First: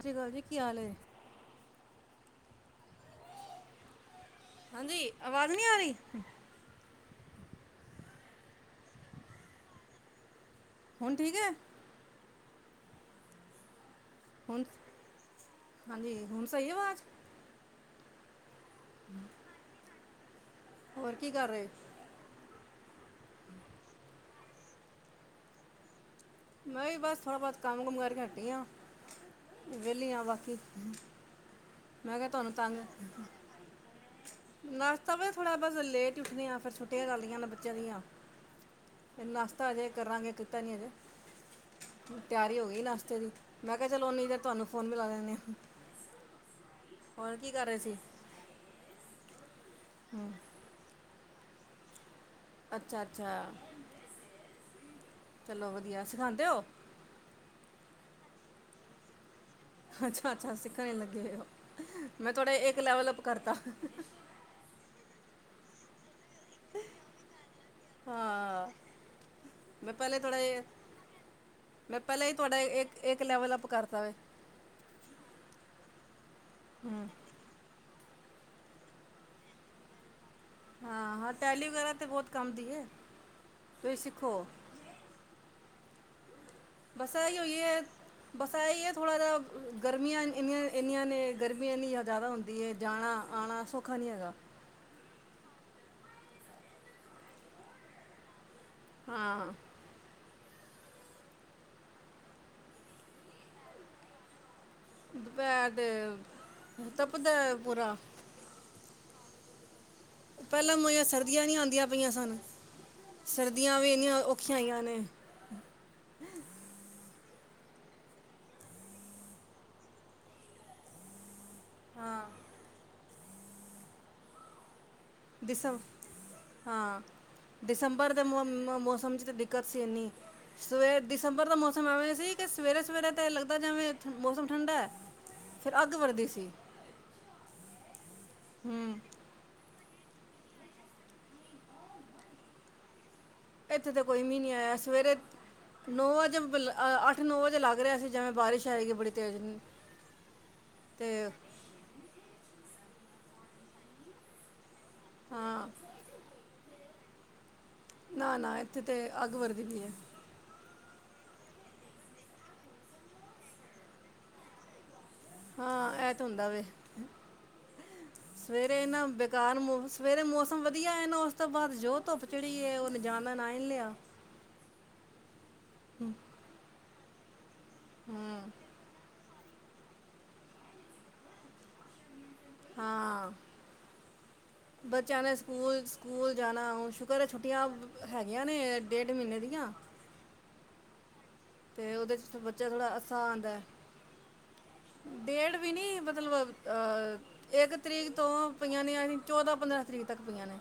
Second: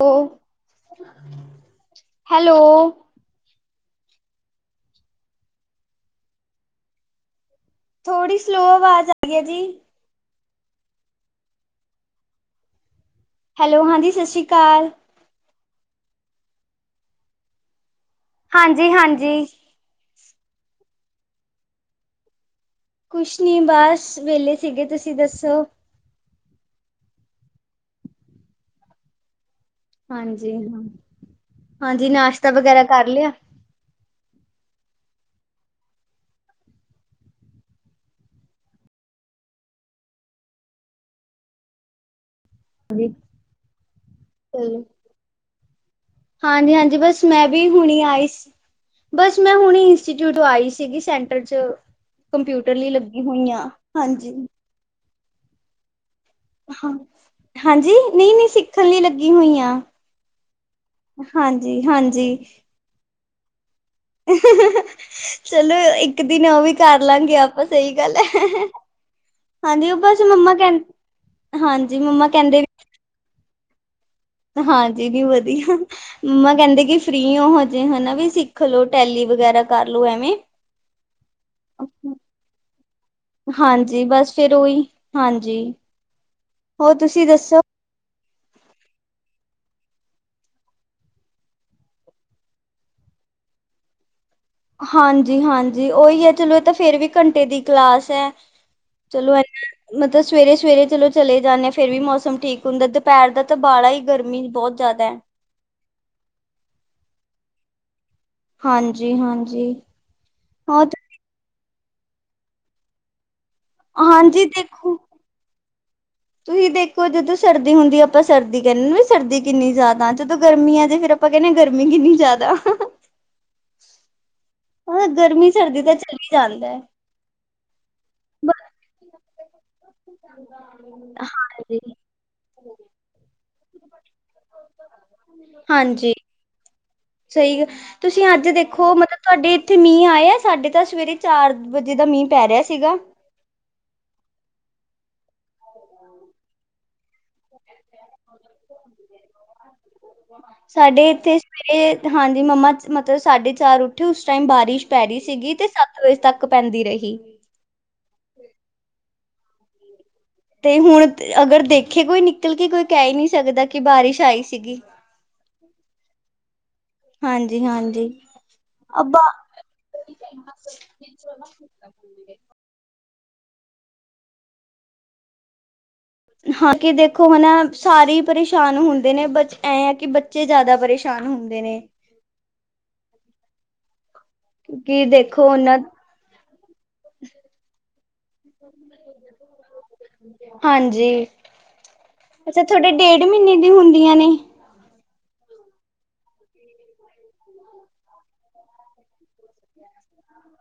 ਸਤਿ ਸ਼੍ਰੀ ਅਕਾਲ ਜੀ ਕੀ ਹਾਲ ਏ ਹੈਲੋ। ਹਾਂਜੀ ਅਵਾਜ਼ ਨੀ ਆ ਰੀ ਥੋੜੀ ਸਲੋਅ ਅਵਾਜ਼ ਆਰੀ ਏ ਜੀ। ਹੁਨ ਠੀਕੈ ਹੈਲੋ, ਹਾਂਜੀ ਸਤਿ ਹੁਨ ਅਕਾਲ। ਹਾਂਜੀ ਹੁਨ ਸਈ ਅਵਾਜ਼ ਹਾਂਜੀ - ਹਾਂਜੀ ਹੋਰ ਕੀ ਕਾਰ ਰੇ ਕੁਛ ਨੀ ਬਾਸ ਵੇਲੇ ਸੀਗੇ ਤੁਸੀਂ ਦੱਸੋ ਮੈਂ ਵੀ ਬਾਸ ਥੋੜਾ ਬੋਤ ਕਾੰਮ ਕੁੰਮ ਕਾਰ ਕੇ ਹਟੀ ਆਂ ਵੇਲੀ ਆਂ ਹਾਂਜੀ ਬਾਕੀ। ਹਾਂ ਹਾਂਜੀ ਮੈਂ ਕੇਆ ਨਾਸ਼ਤਾ ਤੁਆਨੂੰ ਤਾੰਗ ਵਗੈਰਾ ਕਰ ਲਿਆ। ਨਾਸ਼ਤਾ ਵੇ ਥੋੜਾ ਬਾਸ ਲੇਟ ਈ ਉੱਠਨੇ ਆ ਫੇਰ ਛੁੱਟੀਆਂ ਚੱਲਰੀਆਂ ਨੇ ਬੱਚੇਆਂ ਦੀਆਂ। ਨਾਸ਼ਤਾ ਅਜੇ ਕਰਾਂਗੇ ਕੀਤਾ ਨੀ ਅਜੇ ਤੇਆਰੀ ਹੋ ਗੀ ਨਾਸ਼ਤੇ ਦੀ ਮੈਂ ਕੇਆ ਚਲੋ ਓਨੀ ਦੇਰ ਤੁਆਨੂੰ ਚਲੋ ਫੋਨ ਮਿਲਾ ਲੈਨੇ ਆਂ। ਹਾਂਜੀ - ਹਾਂਜੀ ਬਸ ਮੈਂ ਵੀ ਰਹੇ ਸੀ? ਹੁਣੀ ਆਈ ਸੀ। ਬਸ ਮੈਂ ਹੁਣੀ ਇੰਸਟੀਟਿਊਟੋ ਆਈ ਸੀਗੀ ਸੈਂਟਰ ਚ ਕੰਪਿਊਟਰ ਲਈ ਅੱਛਾ ਲੱਗੀ ਅੱਛਾ ਹੋਈਆਂ ਹਾਂਜੀ। ਚਲੋ ਵਧੀਆ ਸਿਖਾਂਦੇ ਓ ਹਾਂਜੀ ਨਹੀਂ -ਨਹੀਂ ਸਿੱਖਣ ਲਈ ਲੱਗੀ ਹੋਈਆਂ। ਅੱਛਾ -ਅੱਛਾ ਸਿੱਖਣ ਲਈ ਲੱਗੇ ਹੋਏ ਓ ਮੈਂ ਹਾਂਜੀ ਤੂਆਡਾ ਏੱਕ ਲੈਵਲ ਅੱਪ ਕਰਤਾ। ਚਲੋ ਇੱਕ ਦਿਨ ਓ ਵੀ ਕਾਰ ਲਾਂਗੇ ਅੱਪ ਸਈ ਗੱਲ ਏ। ਹਾਂ ਹਾਂਜੀ, ਮੈਂ ਓ ਪਹਿਲੇ ਬਸ ਥੋੜ੍ਹਾ ਮੰਮਾ ਕੈਂਨ, ਹਾਂਜੀ ਮੰਮਾ ਕੈੰਦੇ ਏਕ ਲੈਵਲ ਅੱਪ ਕਰਤਾ ਵੇ। ਹਾਂ ਜੀ, ਜੀ ਵਦੀਆ। ਮੰਮਾ ਕੈਂਦੇ ਕਿ ਹੂੰ ਫ੍ਰੀ ਓ ਹਜੇ, ਹਨਾ ਵੀ ਸਿੱਖ ਲੋ, ਟੈਲੀ ਵਗੈਰਾ ਕਰਲੋ ਐਵੇਂ। ਹਾਂ- ਹਾਂ ਟੈਲੀ ਵਗੈਰਾ ਤੇ ਬੋਤ ਕੰਮ ਦੀ ਐ, ਤੂਸੀ ਹਾਂਜੀ ਬਸ ਸਿੱਖੋ। ਫੇਰ ਉਹੀ ਹਾਂਜੀ। ਹੋਰ ਬਸ ਤੁਸੀਂ ਐਈ ਓ ਦੱਸੋ ਐ। ਬਸ ਐ ਈ ਐ ਥੋੜਾ ਜਾ, ਗਰਮੀਆਂ ਇਨ ਇੰਨੀਆਂ ਨੇ, ਗਰਮੀ ਐਨੀ ਜਾਦਾ ਹੁੰਦੀ ਐ ਜਾਣਾ, ਆਣਾ ਸੌਖਾੱ ਨੀ ਹੈਗਾ। ਹਾਂਜੀ- ਹਾਂਜੀ ਓਈ ਏ, ਚਲੋ ਏ ਤੇ ਫੇਰ ਵੀ ਘੰਟੇ ਦੀ ਕਲਾਸ ਐ। ਚਲੋ ਐ ਹਾਂ ਮਤਲਬ ਸਵੇਰੇ, -ਸਵੇਰੇ ਚਲੋ ਚਲੇ ਜਾਂਨੇ ਆਂ, ਫੇਰ ਵੀ ਮੌਸਮ ਠੀਕ ਹੁੰਦੈ, ਦੂਪੈਹਰ ਦਾ ਤੇ ਬ਼ਾਲਾ ਈ ਗਰਮੀ ਬੋਤ ਜਾਦੈ। ਦੂਪੈਰ ਦੇ ਤਪਦੈ ਪੂਰਾ। ਹਾਂਜੀ- ਹਾਂਜੀ। ਪੈਹਲਾਂ ਹੋਰ ਮੋਈਆਂ ਸਰਦੀਆਂ ਨੀ ਆਂਦੀਆਂ ਪਈਆਂ ਸਨ, ਸਰਦੀਆਂ ਵੀ ਇੰਨੀਆਂ ਹਾਂਜੀ ਔਖੀਆਂ ਆਈਆਂ ਨੇ। ਤੂਹੀ ਦੇਖੋ ਜਦੋਂ ਸਰਦੀ ਹੁੰਦੀ ਅਪਾਂ ਸਰਦੀ ਕੈਂਨੇ ਨ, ਸਰਦੀ ਕਿੰਨੀ ਜਾ਼ਦਾ ਜਦੋਂ ਗਰਮੀ ਆਜੇ ਫੇਰ ਅਪ ਆਪਾਂ ਕੈਨੇ ਗਰਮੀ ਕਿੰਨੀ ਹਾਂ ਜਾਦਾ। ਗਰਮੀ, ਸਰਦੀ ਤਾ ਚੱਲੀ ਜਾਂਦੈ। ਦਿਸੰਬਰ ਦੇ ਮੌ, ਮੌਸਮ ਚ ਤੇ ਦਿੱਕਤ ਸੀ ਇੰਨੀ ਸਵੇਰ ਦਿਸੰਬਰ ਦਾ ਹਾਂਜੀ ਮੌਸਮ ਐਵੇਂ ਸੀ, ਕਿ ਸਵੇਰੇ-ਸਵੇਰੇ ਤੇ ਲੱਗਦੈ, ਜੈਵੇਂ ਮੌਸਮ ਠੰਡੈ। ਹਾਂਜੀ, ਸਹੀ ਗ, ਤੂਸੀ ਅੱਜ ਦੇਖੋ ਹੂੰ ਮਤਬ ਤੂਆਡੇ ਏਥੇ ਮੀਂਹ ਆਇਆ? ਸਾਡੇ ਤਾਂ ਸਵੇਰੇ ਚਾਰ ਵਜੇ ਦਾ ਮੀਂਹ ਪੈ ਰਿਆ ਸੀਗਾ। ਏਥੇ ਤੇ ਕੋਈ ਮੀਂਹ ਨਹੀਂ ਆਇਆ, ਸਵੇਰੇ ਨੌ ਵਜੇ, ਬਲ ਅਠ-ਨੌ ਵਜੇ ਲਗ ਰਿਹਾ ਸੀ। ਜਿਵੇਂ ਬਾਰਿਸ਼ ਆਏਗੀ ਬੜੀ ਤੇਜ, ਤੇ ਮੇਰੇ ਹਾਂਜੀ, ਮੰਮਾ ਮਤਲਬ ਸਾਡੇ ਚਾਰ ਉਠੇ, ਉਸ ਟਾਈਮ ਬਾਰਿਸ਼ ਪੈ ਰੀ ਸੀਗੀ ਹਾਂ ਤੇ, ਸਤ ਵਜੇ ਤਕ ਪੈਂਦੀ ਰਹੀ। ਨਾ-ਨਾ ਇੱਥੇ ਤੇ ਅੱਗ ਵੱਰਦੀ ਵੀ ਏ। ਤੇ ਹੁਣ ਅਗਰ ਦੇਖੇ ਕੋਈ ਨਿਕਲ ਕੇ ਕੋਈ ਕਹਿ ਹੀ ਨਹੀਂ ਸਕਦਾ ਕਿ ਬਾਰਿਸ਼ ਆਈ ਸੀਗੀ। ਹਾਂ, ਇਹ ਤੇ ਹੁੰਦਾ ਵੇ। ਹਾਂਜੀ ਹਾਂਜੀ ਸਵੇਰੇ ਏਨਾ ਅੱਬਾ ਬੇਕਾਰ ਮੋਸਮ ਸਵੇਰੇ ਮੌਸਮ ਵਧੀਆ ਏਨਾ ਉਸ ਤੋਂ ਬਾਅਦ ਜੋ ਧੁੱਪ ਚੜੀ ਏ,। ਉਹਨੇ ਜਾਣਦਾ ਨਾ ਹੀ ਨਹੀਂ ਲਿਆ। ਹਾਂ, ਕਿ ਦੇਖੋ ਹਨਾ ਸਾਰੇ ਹੀ ਹੂੰ ਪਰੇਸ਼ਾਨ ਹੁੰਦੇ ਨੇ ਬ ਐ ਆ ਕਿ ਬੱਚੇ ਜ਼ਿਆਦਾ ਪਰੇਸ਼ਾਨ ਹੁੰਦੇ ਨੇ। ਹਾਂ। ਕਿ। ਬੱਚਿਆਂ ਨੇ ਸਕੂਲ-ਸਕੂਲ ਜਾਣਾ, ਸ਼ੁਕਰ ਏ ਛੁੱਟੀਆਂ ਹੈਗੀਆਂ ਨੇ ਡੇਢ ਮਹੀਨੇ ਦੀਆਂ। ਹਾਂਜੀ, ਤੇ ਉਹਦੇ ਚ ਅੱਛਾ ਬੱਚਾ ਤੁਹਾਡੇ ਥੋੜਾ ਅਸਾਂ ਡੇਢ ਆਂਦਾ ਮਹੀਨੇ ਹੈ। ਦੀ ਹੁੰਦੀਆਂ ਨੇ? ਡੇਢ ਵੀ ਨਹੀਂ ਮਤਲਬ ਇੱਕ ਤਰੀਕ ਤੋਂ ਪਈਆਂ ਨੇ ਐਵੀ ਚੌਦਾਂ ਪੰਦਰਾਂ ਤਰੀਕ ਤੱਕ ਪਈਆਂ ਨੇ।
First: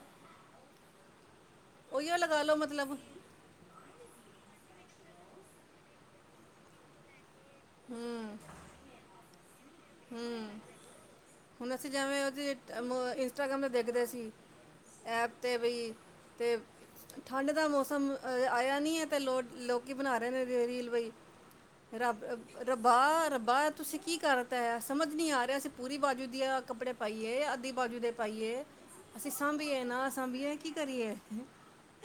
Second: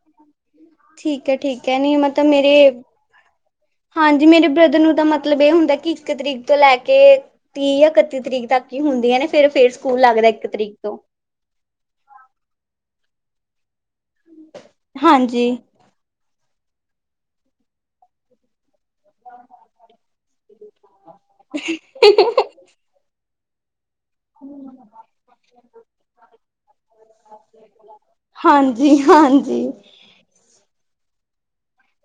ਠੀਕ ਹੈ -ਠੀਕ ਹੈ ਨੀ ਉਹੀਓ ਮਤਲਬ ਲਗਾ ਲਓ ਮੇਰੇ ਮਤਲਬ ਹਾਂਜੀ, ਮੇਰੇ ਬ੍ਰਦਰ ਨੂੰ ਤਾਂ ਮਤਲਬ ਇਹ ਹੁੰਦਾ ਕਿ ਇੱਕ ਤਰੀਕ ਤੋਂ ਲੈ ਕੇ ਤੀਹ ਜਾਂ ਇਕੱਤੀ ਹੂੰ ਤਰੀਕ ਤੱਕ ਹੀ ਹੁੰਦੀਆਂ ਨੇ, ਫੇਰ -ਫੇਰ ਸਕੂਲ ਲੱਗਦਾ ਇੱਕ ਹੂੰ ਤਰੀਕ ਤੋਂ। ਹੁਣ ਅਸੀਂ ਜਿਵੇਂ ਉਹਦੀ ਮ ਇੰਸਟਾਗ੍ਰਾਮ 'ਤੇ ਦੇਖਦੇ ਸੀ ਐਪ ਹਾਂਜੀ 'ਤੇ ਵੀਈ ਤੇ ਠੰਡ ਦਾ ਮੌਸਮ ਆਇਆ ਨਹੀਂ ਹੈ ਅਤੇ ਲੋਕ ਲੋਕੀ ਬਣਾ ਰਹੇ ਨੇ ਰੀਲ। ਬਈ, ਰਬ ਰੱਬਾ- ਰੱਬਾ ਤੁਸੀਂ ਕੀ ਕਰ ਤਾਂ ਸਮਝ ਨਹੀਂ ਆ ਰਿਹਾ ਅਸੀਂ ਪੂਰੀ ਬਾਜੂ ਦੇ ਕੱਪੜੇ ਪਾਈਏ ਅੱਧੀ ਬਾਜੂ ਦੇ ਪਾਈਏ। ਹਾਂਜੀ ਅਸੀਂ ਹਾਂਜੀ ਸਾਂਭੀਏ ਨਾ ਸਾਂਭੀਏ ਕੀ ਕਰੀਏ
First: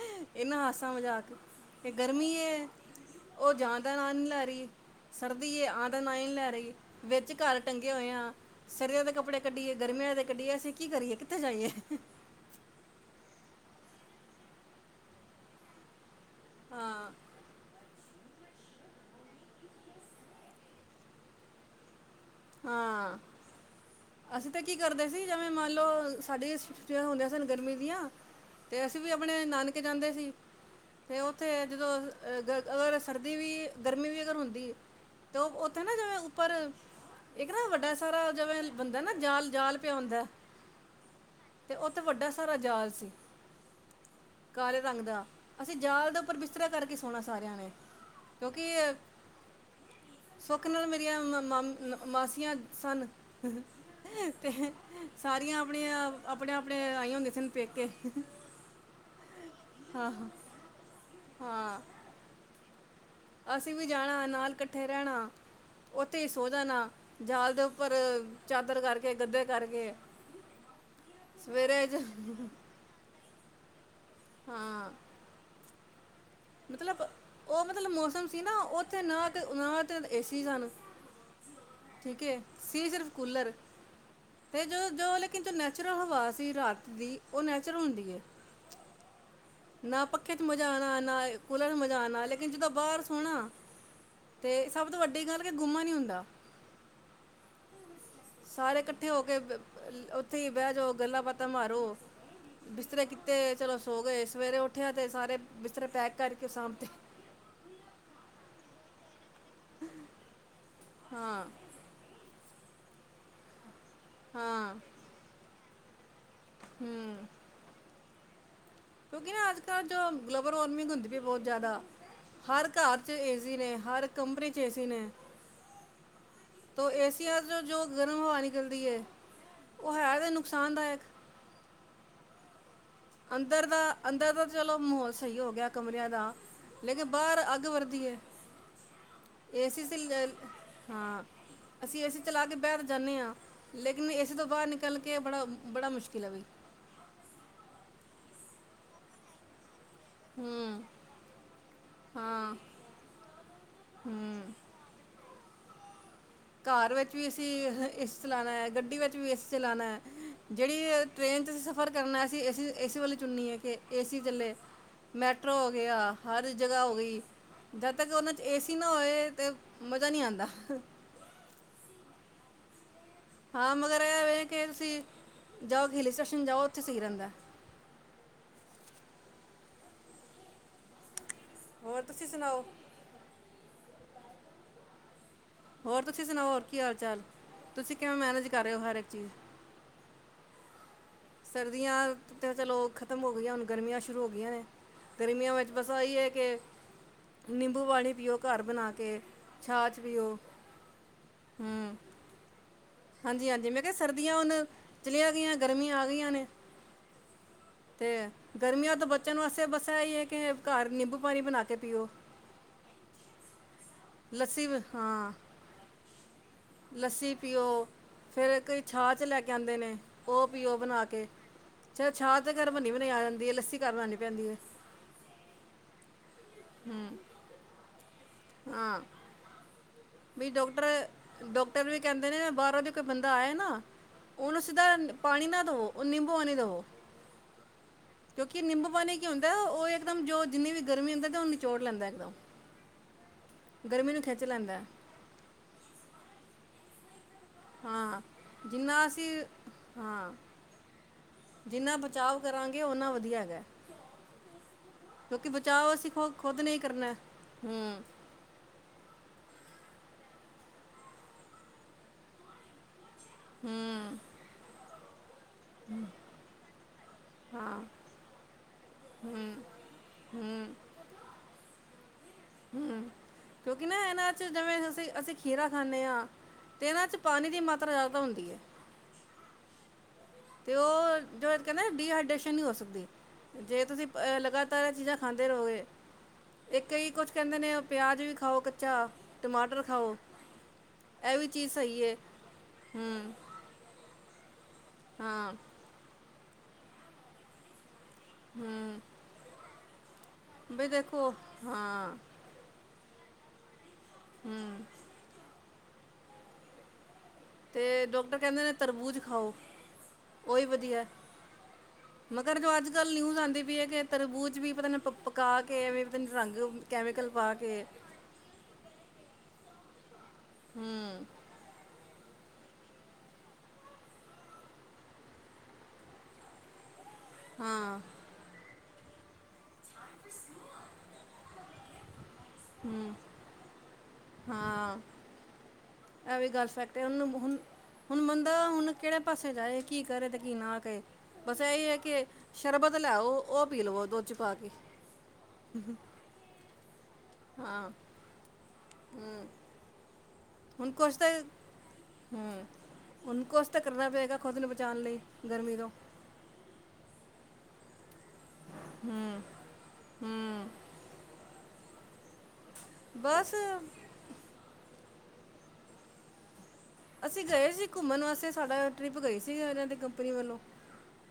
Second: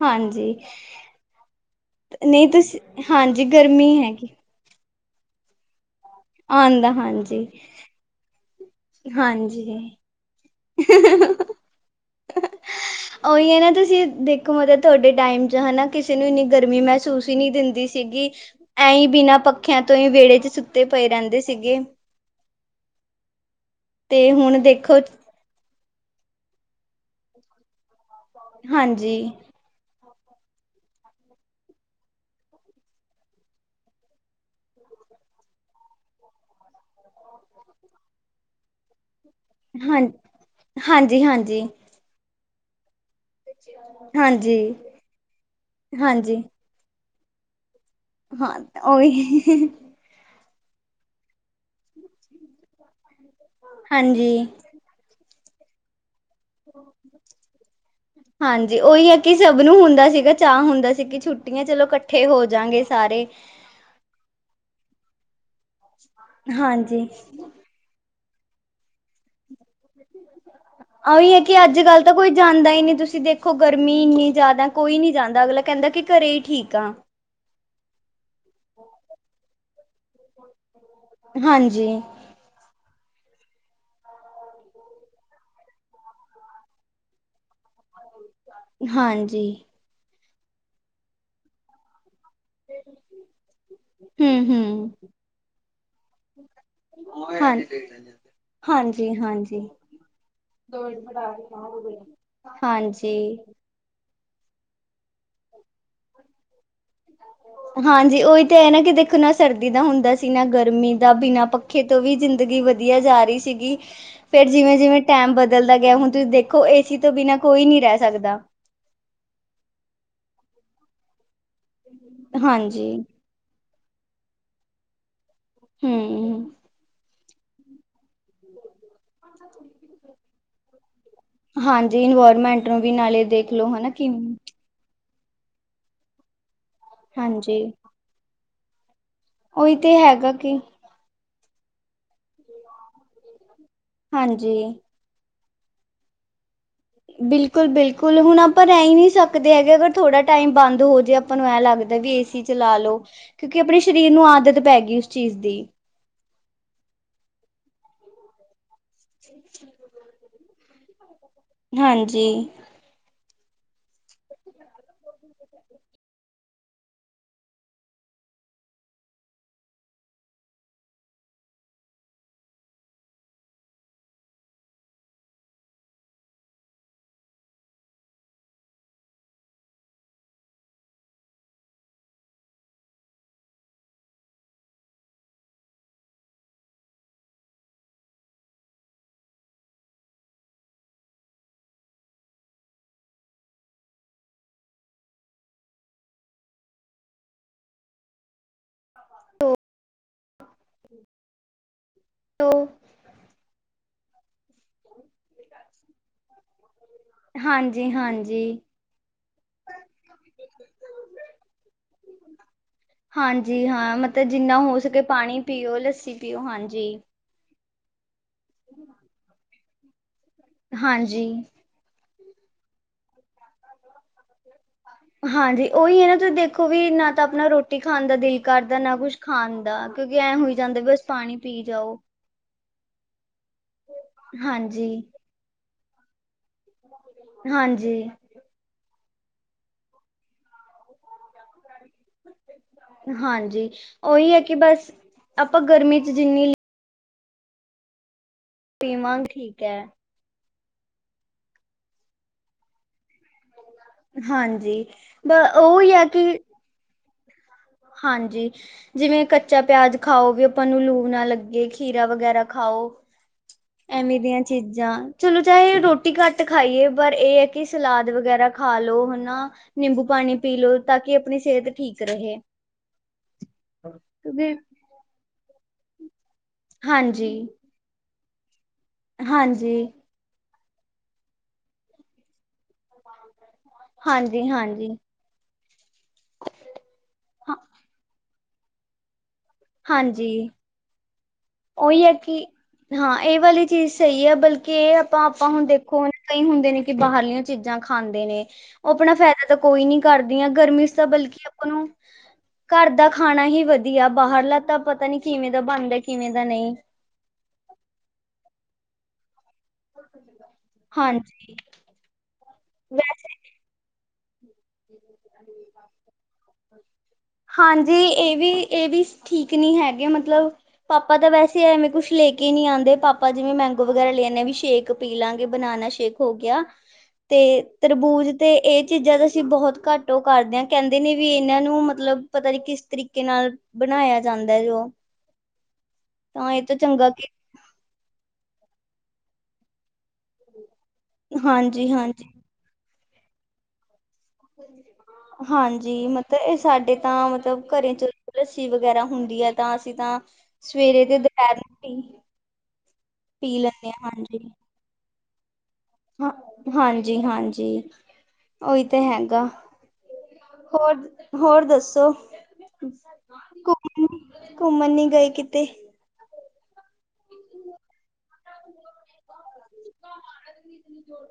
ਹਾਂਜੀ ਇਹਨਾ ਹਾਸਾ ਮਜਾਕ ਅਤੇ ਗਰਮੀ ਨਹੀਂ ਇਹ ਹੈ ਤੁਸੀਂ ਹਾਂਜੀ ਉਹ ਜਾਣ ਗਰਮੀ ਦਾ ਨਾ ਨਹੀਂ ਹੈਗੀ ਲੈ ਰਹੀ। ਸਰਦੀ ਇਹ ਆਧਨ ਆ ਹੀ ਨਹੀਂ ਲੈ ਰਹੀ। ਆਉਂਦਾ ਹਾਂਜੀ ਕੇ ਟੰਗੇ ਹੋਏ ਆਾਂ ਸਰਦੀਆਂ ਦੇ ਕੱਪੜੇ ਕੱਢ ਹਾਂਜੀ ਗਰਮੀਆਂ ਦੇ ਕੱਢੀਏ ਅਸੀਂ ਕੀ ਕਰੀਏ ਕਿੱਥੇ ਜਾਈਏ। ਉਹੀ ਹੈ ਨਾ ਤੁਸੀਂ ਦੇਖੋ ਮਤਲਬ ਤੁਹਾਡੇ ਟਾਈਮ ਚ ਹਨਾ ਕਿਸੇ ਨੂੰ ਨ ਗਰਮੀ ਹਾਂ ਮਹਿਸੂਸ ਹੀ ਨਹੀਂ ਦਿੰਦੀ ਸੀ ਸੀਗੀ ਐਹੀ ਬਿਨਾਂ ਪੱਖਿਆਂ ਤੋਂ ਹੀ ਵਿਹੜੇ ਚ ਸੁੱਤੇ ਪਏ ਰਹਿੰਦੇ ਸੀਗੇ। ਹਾਂ ਤੇ ਅਸੀਂ ਹੁਣ ਤਾਂ ਕੀ ਦੇਖੋ ਕਰਦੇ ਸੀ ਜਿਵੇਂ ਮੰਨ ਲੋਓ ਸਾਡੀੇ ਛੁੱਟੀਆਂ ਹੁੰਦੀਆਂ ਸਨ ਗਰਮੀ ਦੀਆਂ ਤੇ ਅਸੀਂ ਵੀ ਹਾਂਜੀ ਆਪਣੇ ਨਾਨਕ ਜਾਂਦੇ ਸੀ। ਅਤੇ ਉੱਥੇ ਜਦੋਂ ਅਗਰ ਸਰਦੀ ਵੀ ਗਰਮੀ ਵੀ ਅਗਰ ਹੁੰਦੀ ਤੇ ਉੱਥੇ ਨਾ ਜਿਵੇਂ ਉੱਪਰ ਇੱਕ ਨਾ ਵੱਡਾ ਸਾਰਾ ਜਿਵੇਂ ਬੰਦਾ ਨਾ ਜਾਲ ਜਾਲ ਹਾਂ ਪਿਆਉਂਦਾ ਹਾਂਜੀ ਹਾਂਜੀ ਤੇੇ ਵੱਡਾ ਸਾਰਾ ਜਾਲ ਸੀ। ਹਾਂਜੀ ਕਾਲੇ ਰੰਗ ਦਾ ਅਸੀਂ ਜਾਲ ਦੇ ਉੱਪਰ ਹਾਂਜੀ ਬਿਸਤਰਾ ਕਰਕੇ ਸੋਣਾ ਸਾਰਿਆਂ ਨੇ‌। ਹਾਂ ਓਹੀ ਸੁੱਖ ਨਾਲ ਮੇਰੀਆਂ ਮਾਸੀਆਂ ਸਨ ਹਾਂਜੀ ਤੇ ਸਾਰੀਆਂ ਆਪਣੀਆਂ ਆਪਣੇ ਆਪਣੇ ਆਈਆਂ ਹੁੰਦੀਆਂ ਸਨ ਪੇਕੇ ਹਾਂਜੀ ਉਹੀ ਹੈ ਕਿ ਸਭ ਨੂੰ ਹੁੰਦਾ ਹਾਂ ਸੀਗਾ ਚਾਅ ਹੁੰਦਾ ਸੀ ਕਿ ਛੁੱਟੀਆਂ ਹਾਂ ਚਲੋ ਇਕੱਠੇ ਹੋ ਜਾਗੇ ਸਾਰੇ। ਅਸੀਂ ਵੀ ਜਾਣਾ ਨਾਲ ਇਕੱਠੇ ਰਹਿਣਾ ਉੱਥੇ ਹੀ ਸੋ ਜਾਣਾ ਹਾਂਜੀ ਜਾਲ ਦੇ ਉ ਪਰ ਚਾਦਰ ਕਰਕੇ, ਗੱਦੇ ਕਰਕੇ ਆਹੀ ਹੈ ਕਿ ਅੱਜ ਸਵੇਰੇ ਜ ਕੱਲ ਤਾਂ ਕੋਈ ਜਾਂਦਾ ਹੀ ਨਹੀਂ ਤੁਸੀਂ ਦੇਖੋ ਗਰਮੀ ਇੰਨੀ ਜ਼ਿਆਦਾ ਹਾਂ ਕੋਈ ਨੀ ਜਾਂਦਾ ਅਗਲਾ ਕਹਿੰਦਾ ਕਿ ਘਰੇ ਠੀਕ ਆ ਮਤਲਬ ਉਹ ਮਤਲਬ ਮੌਸਮ ਸੀ ਨਾ ਉੱਥੇ ਨਾ ਤੇ ਨਾ ਤੇ ਏਸੀ ਸਨ। ਹਾਂਜੀ। ਠੀਕ ਹੈ ਸੀ ਸਿਰਫ਼ ਕੂਲਰ। ਅਤੇ ਜੋ ਜੋ ਲੇਕਨਤ ਨੈਚੁਰਲ ਹਵਾ ਸੀ ਰਾਤ ਦੀ ਉਹ ਨੈਚੁਰਲ ਹੁੰਦੀ ਹੈ। ਹਾਂਜੀ। ਨਾ ਪੱਖੇ ਚ ਮਜਾ ਆਣਾ ਨਾ ਕੂਲਰ ਮਜ਼ਾ ਆਣਾ ਹੇ। ਜਿੱਜ ਦਾਂ ਬਾਹਰ ਸੋਹਣਾ ਹਮ ਤੇ ਸਭ ਹਮ ਤੋਂ ਵੱਡੀ ਗੱਲ ਕਿ ਗੁੰਮਾ ਨੀ ਹੁੰਦਾ। ਹਾਂਜੀ। ਸਾਰੇ ਇਕੱਠੇ ਹੋ ਕੇ ਹਾਂਜੀ ਉੱਥੇ ਹੀ ਬਹਿ ਜਾਓ ਗੱਲਾਂ ਬਾਤਾਂ ਮਾਰੋ। ਬਿਸਤਰੇ ਹਾਂਜੀ ਕਿੱਤੇ ਹ ਚਲੋ ਸੋ ਗਏ, ਸਵੇਰੇ ਉੱਠਿਆ ਤੇ ਸਾਰੇ ਬਿਸਤਰੇ ਪੈਕ ਕਰਕੇ ਸਾਂਭਤੇ। ਹਾਂਜੀ, ਉਹੀ ਤਾਂ ਹੈ ਨਾ ਕਿ ਦੇਖੋ ਨਾ ਸਰਦੀ ਦਾ ਹੁੰਦਾ ਸੀ ਨਾ ਗਰਮੀ ਦਾ ਹਾਂ ਬਿਨਾਂ ਪੱਖੇ ਖੇ ਤੋਂ ਵੀ ਜ਼ਿੰਦਗੀ ਵਧੀਆ ਜਾ ਰਹੀ ਸੀਗੀ। ਫੇਰ ਹਾਂ ਜਿਵੇਂ ਜਿਵੇਂ ਟੈਮ ਬਦਲਦਾ ਗਿਆ ਹੁਣ ਤੁਸੀਂ ਦੇਖ ਕੋ ਏਸੀ ਤੋਂ ਹੂੰ ਬਿਨਾਂ ਕੋਈ ਨਹੀਂ ਰਹਿ ਸਕਦਾ। ਕਿਉਂਕਿ ਨਾ ਅੱਜ ਕੱਲ ਜੋ ਗਲੋਬਲ ਵਾਰਮਿੰਗ ਹੁੰਦੀ ਵੀ ਬਹੁਤ ਜ਼ਿਆਦਾ। ਹਰ ਹਾਂਜੀ ਘਰ ਚ ਏਸੀ ਨੇ, ਹਰ ਕਮਰੇ ਚ ਏਸੀ ਨੇ। ਹਮ ਤ ਏਸੀਆ ਚ ਜੋ ਗਰਮ ਹਵਾ ਨਿਕਲਦੀ ਹੈ ਉਹ ਹੈ ਤੇ ਨੁਕਸਾਨਦਾਇਕ। ਹਾਂਜੀ ਇਨਵਾਇਰਮੈਂਟ ਨੂੰ ਵੀ ਨਾਲੇ ਦੇਖਲੋ, ਅੰਦਰ ਦਾ ਹਨਾ ਅੰਦਰ ਕਿਵੇਂ ਦਾ ਚਲੋ ਮਾਹੌਲ ਸਹੀ ਹੋ ਗਿਆ ਕਮਰਿਆਂ ਦਾ, ਲੇਕਿਨ ਬਾਹਰ ਹਾਂਜੀ ਅੱਗ ਵਧਦੀ ਹੈ। ਇਹ ਉਹੀ ਏਸੀ ਤੇ ਸੀਲ ਹੈਗਾ ਕਿ [unintelligible] ਹਾਂ ਅਸੀਂ ਏਸੀ ਚਲਾ ਕੇ ਬਹਿ ਤੇ ਜਾਂਣੇ ਆਂ ਲੇਕਿਨ ਏਸੀ ਤੋਂ ਹਾਂਜੀ ਬਾਰ ਨਿਕਲ ਕੇ ਤੇ ਬੜਾ-ਬੜਾ ਮੁਸ਼ਕਿਲ ਐ ਵਈ ਬਿਲਕੁਲ-ਬਿਲਕੁਲ ਹੁਣ ਆਪਾਂ ਰੈ ਈ ਨਈ ਸਕਦੇ ਹੈਗੇ ਅਗਰ ਥੋੜਾ ਟਾਈਮ ਬੰਦ ਹੂੰ ਹੋ ਜੇ ਆਪਾਂ ਨੂੰ ਐਂ ਲੱਗਦਾ ਹੈ ਕਿ ਏਸੀ ਹਾਂ ਚਲਾ ਲੋੋ। ਕਿਉਂਕਿ ਆਪਣੇ ਸ਼ਰੀਰ ਨੂੰ ਹੂੰ ਆਦਤ ਪੈ ਗਈ ਉਸ ਚੀਜ਼ ਦੀ ਘਰ ਵਿੱਚ ਵੀ ਅਸੀਂ ਏਸੀ ਚਲਾਣਾ ਗੱਡੀ ਵਿੱਚ ਵੀ ਏਸੀ ਚਲਾਉਣਾ ਜੇੜੀ ਟ੍ਰੇਨ 'ਚ ਅਸੀਂ ਸਫ਼ਰ ਕਰਨਾ ਹੈ ਹਾਂਜੀ ਅਸੀਂ ਏਸੀ-ਏਸੀ ਵਾਲੀ ਚੁਨੀ ਏ ਕਿ ਏਸੀ ਚੱਲੇ। ਮੈਟਰੋ ਹੋ ਗਿਆ ਹਰ ਜਗ੍ਹਾ ਹੋ ਗਈ। ਜਦ ਤੱਕ ਉਹਨਾਂ ਚ ਏਸੀ ਨਾ ਹੋਏ ਤਾਂ ਮਜ਼ਾ ਨਈ ਆਂਦਾ। ਹਾਂ ਮਗਰ ਐ ਵੇਂ ਕਿ ਤੁਸੀਂ ਜਾਓ ਕਿ ਹਿੱਲ ਸਟੇਸ਼ਨ ਜਾਓ ਉੱਥੇ ਸਈ ਰੈਂਦਾ। ਹੋਰ ਤੁਸੀਂ ਸੁਣਾਓ। ਹੋਰ ਤੁਸੀਂ ਸੁਣਾਓ ਹੋਰ ਕੀ ਹਾਲ ਚਾਲ ਤੁਸੀਂ ਕਿਵੇਂ ਮੈਨੇਜ ਕਰ ਰਏ ਹੋ ਹਰ ਇੱਕ ਚੀਜ਼ ਸਰਦੀਆਂ ਤੇ ਚਲੋ ਖ਼ਤਮ ਹੋ ਗਈਆਂ ਹੁਣ ਗਰਮੀਆਂ ਸ਼ੁਰੂ ਹੋ ਗਈਆਂ ਨੇ। ਗਰਮੀਆਂ ਵਿੱਚ ਬਸ ਉਹੀਏ ਕਿ ਨਿੰਬੂ ਪਾਣੀ ਪੀਓ ਘਰ ਬਣਾ ਕੇ ਛਾਛ ਪੀਓ। ਹਾਂਜੀ-ਹਾਂਜੀ ਮੈਂ ਕਿਆ ਸਰਦੀਆਂ ਹੁਣ ਚਲੀਆਂ ਗਈਆਂ ਗਰਮੀਆਂ ਆ ਗਈਆਂ ਨੇ ਹਾਂਜੀ ਤੇ ਹਾਂਜੀ ਗਰਮੀਆਂ ਤੋਂ ਬ ਚਨ ਅਸੇ ਬਸ ਇਹੀ ਐ ਕਿ ਘਰ ਨਿੰਬੂ ਪਾਣੀ ਬਣਾ ਕੇ ਪੀਓ। ਹਾਂਜੀ ਹਾਂ ਮਤਲਬ ਜਿੰਨਾ ਲੱਸੀ ਹੋ ਵੀ- ਸਕੇ ਹਾਂ ਪਾਣੀ ਪੀਓ ਲੱਸੀ ਪੀਓ ਹਾਂਜੀ। ਲੱਸੀ ਪੀਓ ਫਿਰ ਕਈ ਛਾਛ ਲੈ ਕੇ ਆਂਦੇ ਨੇ। ਓ ਪੀਓ ਬਣਾ ਕੇ ਹਾਂਜੀ ਚ ਛਾਛ ਤੇ ਘਰ ਬਨੀ ਬਣਾਈ ਆ ਜਾਂਦੀ ਹੈ ਲੱਸੀ ਘਰ ਬਣਾਣੀ ਪੈਂਦੀ ਏ। ਹਾਂਜੀ ਉਹੀ ਏ ਨਾ ਤੁਸੀਂ ਦੇਖੋ ਵੀ ਨਾ ਤਾਂ ਆਪਣਾ ਰੋਟੀ ਖਾਣ ਦਾ ਦਿਲ ਕਰਦਾ ਨਾ ਹਾਂ ਕੁਛ ਖਾਣ ਦਾ ਕਿਉਂਕਿ ਐਂ ਹੋਈ ਜਾਂਦਾ ਵੀ ਬਸ ਡਾਕਟਰ ਪਾਣੀ ਪੀ ਡਾਕਟਰ ਜਓ। ਵੀ ਕਹਿੰਦੇ ਜੇ ਬਾਰੋਂ ਦੇ ਕੋਈ ਬੰਦਾ ਆਏ ਨਾ ਉਹਨੂੰ ਹਾਂਜੀ ਸਿੱਧਾ ਪਾਣੀ ਨਾ ਦਵੋ ਉਹਨੁ ਨਿੰਬੂ ਪਾਣੀ ਦਵੋ। ਹਾਂਜੀ ਕਿਉਂਕਿ ਨਿੰਬੂ ਪਾਣੀ ਕੀ ਹੁੰਦਾ ਓ ਇੱਕਦਮ ਜੋ ਜਿੰਨੀ ਵੀ ਗਰਮੀ ਹੁੰਦੀ ਤੇ ਓ ਨਿਚੋੜ ਲੈਂਦਾ ਇੱਕਦਮ ਹਾਂਜੀ ਗਰਮੀ ਨੂੰ ਉਹੀ ਹੈ ਖਿੱਚ ਕਿ ਲੈਂਦਾ ਬਸ ਆਪਾਂ ਗਰਮੀ 'ਚ ਜਿੰਨੀ ਹਾਂ ਜਿੰਨਾ ਅਸੀਂ ਪੀਵਾਂਗੇ ਠੀਕ ਹੈ ਹਾਂ। ਜਿੰਨਾ ਬਚਾਵ ਕਰਾਂਗੇ ਉਨਾ ਵਧੀਆ ਹੈਗਾ। ਹਾਂਜੀ ਬ ਕਿਉਂਕਿ ਉਹੀ ਬਚਾਉ ਆ ਅਸੀਂ ਕਿ ਖੁ-ਖੁਦ ਨੇ ਈ ਕਰਨਾ ਹੂੰ। ਹਾਂਜੀ ਜਿਵੇਂ ਕੱਚਾ ਪਿਆਜ ਖਾਓ ਵੀ ਆਪਾਂ ਨੂੰ ਲੂ ਨਾ ਲੱਗੇ ਖੀਰਾ ਵਗੈਰਾ ਖਾਓ। ਹੂੰ ਐਵੇਂ ਦੀਆਂ ਚੀਜ਼ਾਂ ਚਲੋ ਚਾਹੇ ਰੋਟੀ ਘੱਟ ਖਾਈਏ ਪਰ ਇਹ ਐ ਕਿ ਹਾਂ ਸਲਾਦ ਵਗੈਰਾ ਖਾ ਲਓ ਹਨਾ ਨਿੰਬੂ ਪਾਣੀ ਪੀ ਹੂੰ ਲਓ ਤਾਂ ਕਿ ਆਪਣੀ ਸਿਹਤ ਠੀਕ ਰਹੇ। ਹੂੰ ਕਿਉਂਕਿ ਨਾ ਇਹਨਾਂ 'ਚ ਜਿਵੇਂ ਅਸੀਂ-ਅਸੀਂ ਖੀਰਾ ਖਾਂਣੇ ਆਂ। ਤੇ ਇਹਨਾਂ 'ਚ ਹਾਂਜੀ ਪਾਣੀ ਦੀ ਮਾਤਰਾ ਜਾਦਾ ਹੁੰਦੀ ਏ। ਹਾਂਜੀ ਤੇ ਓ ਜੋ ਕੈਂਣੇ ਡੀਹਾਈਡਰੇੇਸ਼ਨ ਨਈ ਹੋ ਸਕਦੀ ਜੇ ਤੁਸੀਂ ਹਾਂਜੀ ਲਗਾਤਾਰ ਇਹ ਹਾਂਜੀ ਚੀਜ਼ਾਂ ਖਾਂਦੇ ਰਹੋਗੇ ਕਈ ਕੁਝ ਕੈਂਦੇ ਨੇ ਪਿਆਜ ਵੀ ਖਾਓ ਕੱਚਾ ਟਮਾਟਰ ਖਾਓ ਹਾਂਜੀ ਐ ਵੀ ਚੀਜ਼ ਸਹੀ ਉਹੀ ਹੈ ਏ ਕਿ ਹਾਂ ਹੂੰ ਏ ਵਲੀ ਚੀਜ਼ ਸਈ ਹੈ ਬਲਕਿ ਇਹ ਆਪਾਂ-ਆਪਾਂ ਹਾਂ ਹੁਣ ਦੇਖੋ ਕਈ ਹੁੰਦੇ ਨੇ ਕਿ ਬਾਹਰਲੀ ਚੀਜ਼ਾਂ ਖਾਂਦੇ ਨੇ ਓ ਹੂੰ ਆਪਣਾ ਫਾਇਦਾ ਤਾਂ ਕੋਈ ਨੀ ਕਰਦੀ ਆਂ ਗਰਮੀ ਬਈ ਚ ਤਾਂ ਦੇਖੋ ਬਲਕਿ ਓਨੂੰ ਹਾਂ ਘਰ ਦਾ ਖਾਨਾ ਹੀ ਵਦੀਆ ਬਾਹਰਲਾ ਤਾਂ ਹੂੰ ਪਤਾ ਨੀ ਕਿਵੇਂ ਦਾ ਬਨਦਾ ਕਿਵੇਂ ਦਾ ਨਈਂ। ਤੇ ਡੋਕਟਰ ਕੈਂਦੇ ਨੇ ਤਰਬੂਜ਼ ਖਾਓ ਓਈ ਵਦੀਆ। ਹਾਂਜੀ ਮਗਰ ਜੋ ਅੱਜ-ਕੱਲ ਵੈਸੇ ਨਿਊਜ਼ ਆਂਦੀ ਪਈ ਐ ਕੇ ਤਰਬੂਜ਼ ਚ ਵੀ ਪਤਾ ਨੀ ਪਕਾ ਕੇ ਐਵੇਂ ਪਤਾ ਨੀ ਰੰਗ ਕੈਮੀਕਲ ਪਾ ਕੇ ਹਾਂਜੀ ਏ ਵੀ ਏ ਵੀ ਠੀਕ ਨੀ ਹੈਗੇ ਮਤਲਬ ਪਾਪਾ ਹੂੰ ਤਾਂ ਵੈਸੇ ਤੇ ਐਵੇਂ ਕੁਛ ਲੈ ਕੇ ਨੀ ਆਂਦੇ ਪਾਪਾ ਜਿਵੇਂ ਮੈਂਗੋ ਵਗੈਰਾ ਲੈ ਆਂਨੇ ਆਂ ਵੀ ਸ਼ੇਕ ਪੀ ਲਾਂਗੇ ਬਨਾਨਾ ਸ਼ੇਕ ਹੋ ਗੇਆ। ਤੇ ਹਾਂ ਤਰਬੂਜ ਤੇ ਏ ਚੀਜ਼ਾਂ ਤਾਂ ਅਸੀਂ ਬਹੋਤ ਘੱਟ ਓ ਕਰਦੇ ਆ ਕੈਂਦੇ ਨੇ ਵੀ ਏਨਾਂ ਨੂੰ ਮਤਲਬ ਪਤਾ ਨੀ ਕਿਸ ਹੂੰ ਤਰੀਕੇ ਨਾਲ ਬਨਾਏਆ ਜਾਂਦਾ ਜੋ ਐ ਵੀ ਤਾਂ ਇਹ ਗੱਲ ਤਾਂ ਫੈਕਟ ਐ ਚੰਗਾ ਓਨਾਂ ਕਿ ਨੂੰ ਹੁਨ ਹੁਨ ਬੰਦਾ ਹੁਨ ਕੇੜੇ ਪਾਸੇ ਜਾਏ ਕੀ ਕਰੇ ਤੇ ਕੀ ਨਾ ਕਰੇ ਬਸ ਐਈ ਹਾਂਜੀ ਐ ਕੇ ਹਾਂਜੀ ਸ਼ਰਬਤ ਲੈ ਆਓ ਓ ਪੀ ਲਵੋ ਦੁੱਧ ਚ ਪਾ ਕੇ। ਹਾਂਜੀ ਮਤਲਬ ਏ ਸਾਡੇ ਤਾਂ ਮਤਲਬ ਹਾਂ ਘਰੇ ਚ ਲੱਸੀ ਵਗੈਰਾ ਹੁੰਦੀ ਐ ਤਾਂ ਅਸੀਂ ਤਾਂ ਹੁਨ ਸਵੇਰੇ ਕੁਛ ਤੇ ਤਾਂ ਦੁਪਹਿਰ ਨੂੰ ਪੀ ਹੂੰ ਹੁਨ ਪੀ ਕੁਛ ਤਾਂ ਲੈਂਦੇ ਕਰਨਾ ਹਾਂ ਪਏਗਾ ਖੁਦ ਨੂੰ ਬ ਚਾਲੇ ਗਰਮੀ ਤੋਂ ਹਾਂਜੀ-ਹਾਂਜੀ, ਓਈ ਤਾਂ ਹੂੰ ਹੈਗਾ। ਹੂੰ ਹੋਰ-ਹੋਰ ਦੱਸੋ ਬਸ ਘੁੰਮਨ ਨੀ ਗਏ ਕਿਤੇ। ਅਸੀਂ ਗਏ ਸੀ ਘੁੰਮਨ ਵਾਸਤੇ ਸਾਡਾ ਟਰਿਪ ਗਈ ਸੀ ਏਨਾਂ ਦੇ ਕੰਪਨੀ ਵੱਲੋਂ,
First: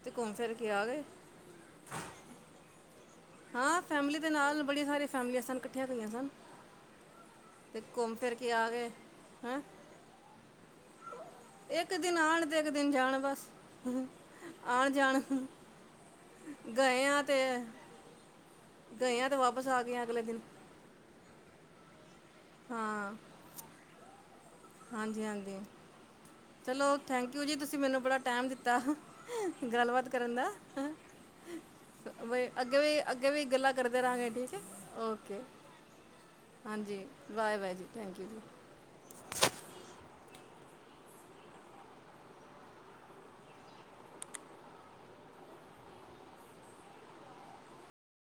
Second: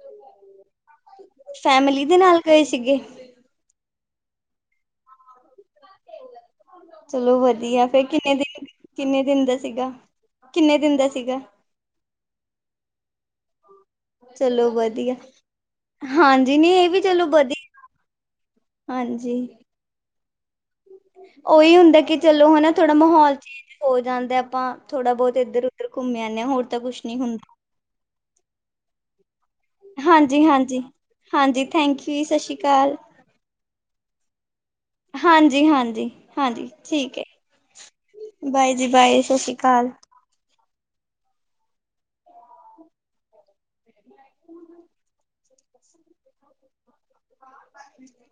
ਤੇ ਘੁੰਮ ਫਿਰ ਕੇ ਆ ਗਏ। ਫੈਮਲੀ ਦੇ ਨਾਲ ਗਏ ਸੀਗੇ। ਹਾਂ ਫੈਮਿਲੀ ਦੇ ਨਾਲ ਬੜੀਆਂ ਸਾਰੀਆਂ ਫੈਮਲੀਆਂ ਸਨ ਕੱਠੀਆਂ ਗਈਆਂ ਸਨ। ਚਲੋ ਤੇ ਵਦੀਆ ਫੇਰ ਘੁੰਮ ਕਿੰਨੇ ਫਿਰ ਕੇ ਦਿਨ, ਆ ਗਏ ਕਿੰਨੇ ਦਿਨ ਦਾ ਹੈਂ ਸੀਗਾ ਕਿੰਨੇ ਦਿਨ ਦਾ ਸੀਗਾ। ਇੱਕ ਦਿਨ ਆਨ ਤੇ ਇੱਕ ਦਿਨ ਜਾਨ ਬਸ ਚਲੋ ਆਨ ਵਧੀਆ ਜਾਨ। ਹਾਂਜੀ ਨਹੀਂ ਇਹ ਵੀ ਗਏ ਆਂ ਚਲੋ ਤੇ ਵਧੀਆ ਗਏ ਆਂ ਹਾਂਜੀ। ਤੇ ਵਾਪਸ ਆ ਗਏ ਆਂ ਅਗਲੇ ਦਿਨ। ਓਈ ਹੁੰਦਾ ਕੇ ਚਲੋ ਹਨਾ ਥੋੜਾ ਹਾਂ ਮਾਹੌਲ ਚੇਂਜ ਹੋ ਜਾਂਦਾ ਆਪਾਂ ਥੋੜਾ ਹਾਂਜੀ ਬੋਤ ਹਾਂਜੀ ਏਦਰ ਓਦਰ ਘੁੰਮੇ ਆਨੇ ਆਂ ਹੋਰ ਤਾਂ ਚਲੋ ਕੁਛ ਨੀ ਥੈਂਕ ਯੂ ਹੁੰਦਾ। ਜੀ ਤੁਸੀਂ ਮੈਨੂੰ ਬੜਾ ਟੈਮ ਦਿੱਤਾ। ਗੱਲਬਾਤ ਕਰਨ ਹਾਂਜੀ ਦਾ, ਹਾਂਜੀ। ਹਾਂਜੀ ਥੈਂਕ ਯੂ ਜੀ ਸਤਿ ਸ਼੍ਰੀ ਅੱਗੇ ਅਕਾਲ ਵੀ ਅੱ ਅੱਗੇ ਵੀ ਗੱਲਾਂ ਕਰਦੇ ਰਹਾਂਗੇ ਠੀਕ ਐ। ਹਾਂਜੀ-ਹਾਂਜੀ-ਹਾਂਜੀ ਠੀਕ ਐ, ਬਾਏ ਬਾਏ ਜੀ ਥੈਂਕ ਯੂ ਬਾਏ ਜੀ ਬਾਏ ਸਸ ਰੀ ਕਾਲ। [inaudible] [inaudible]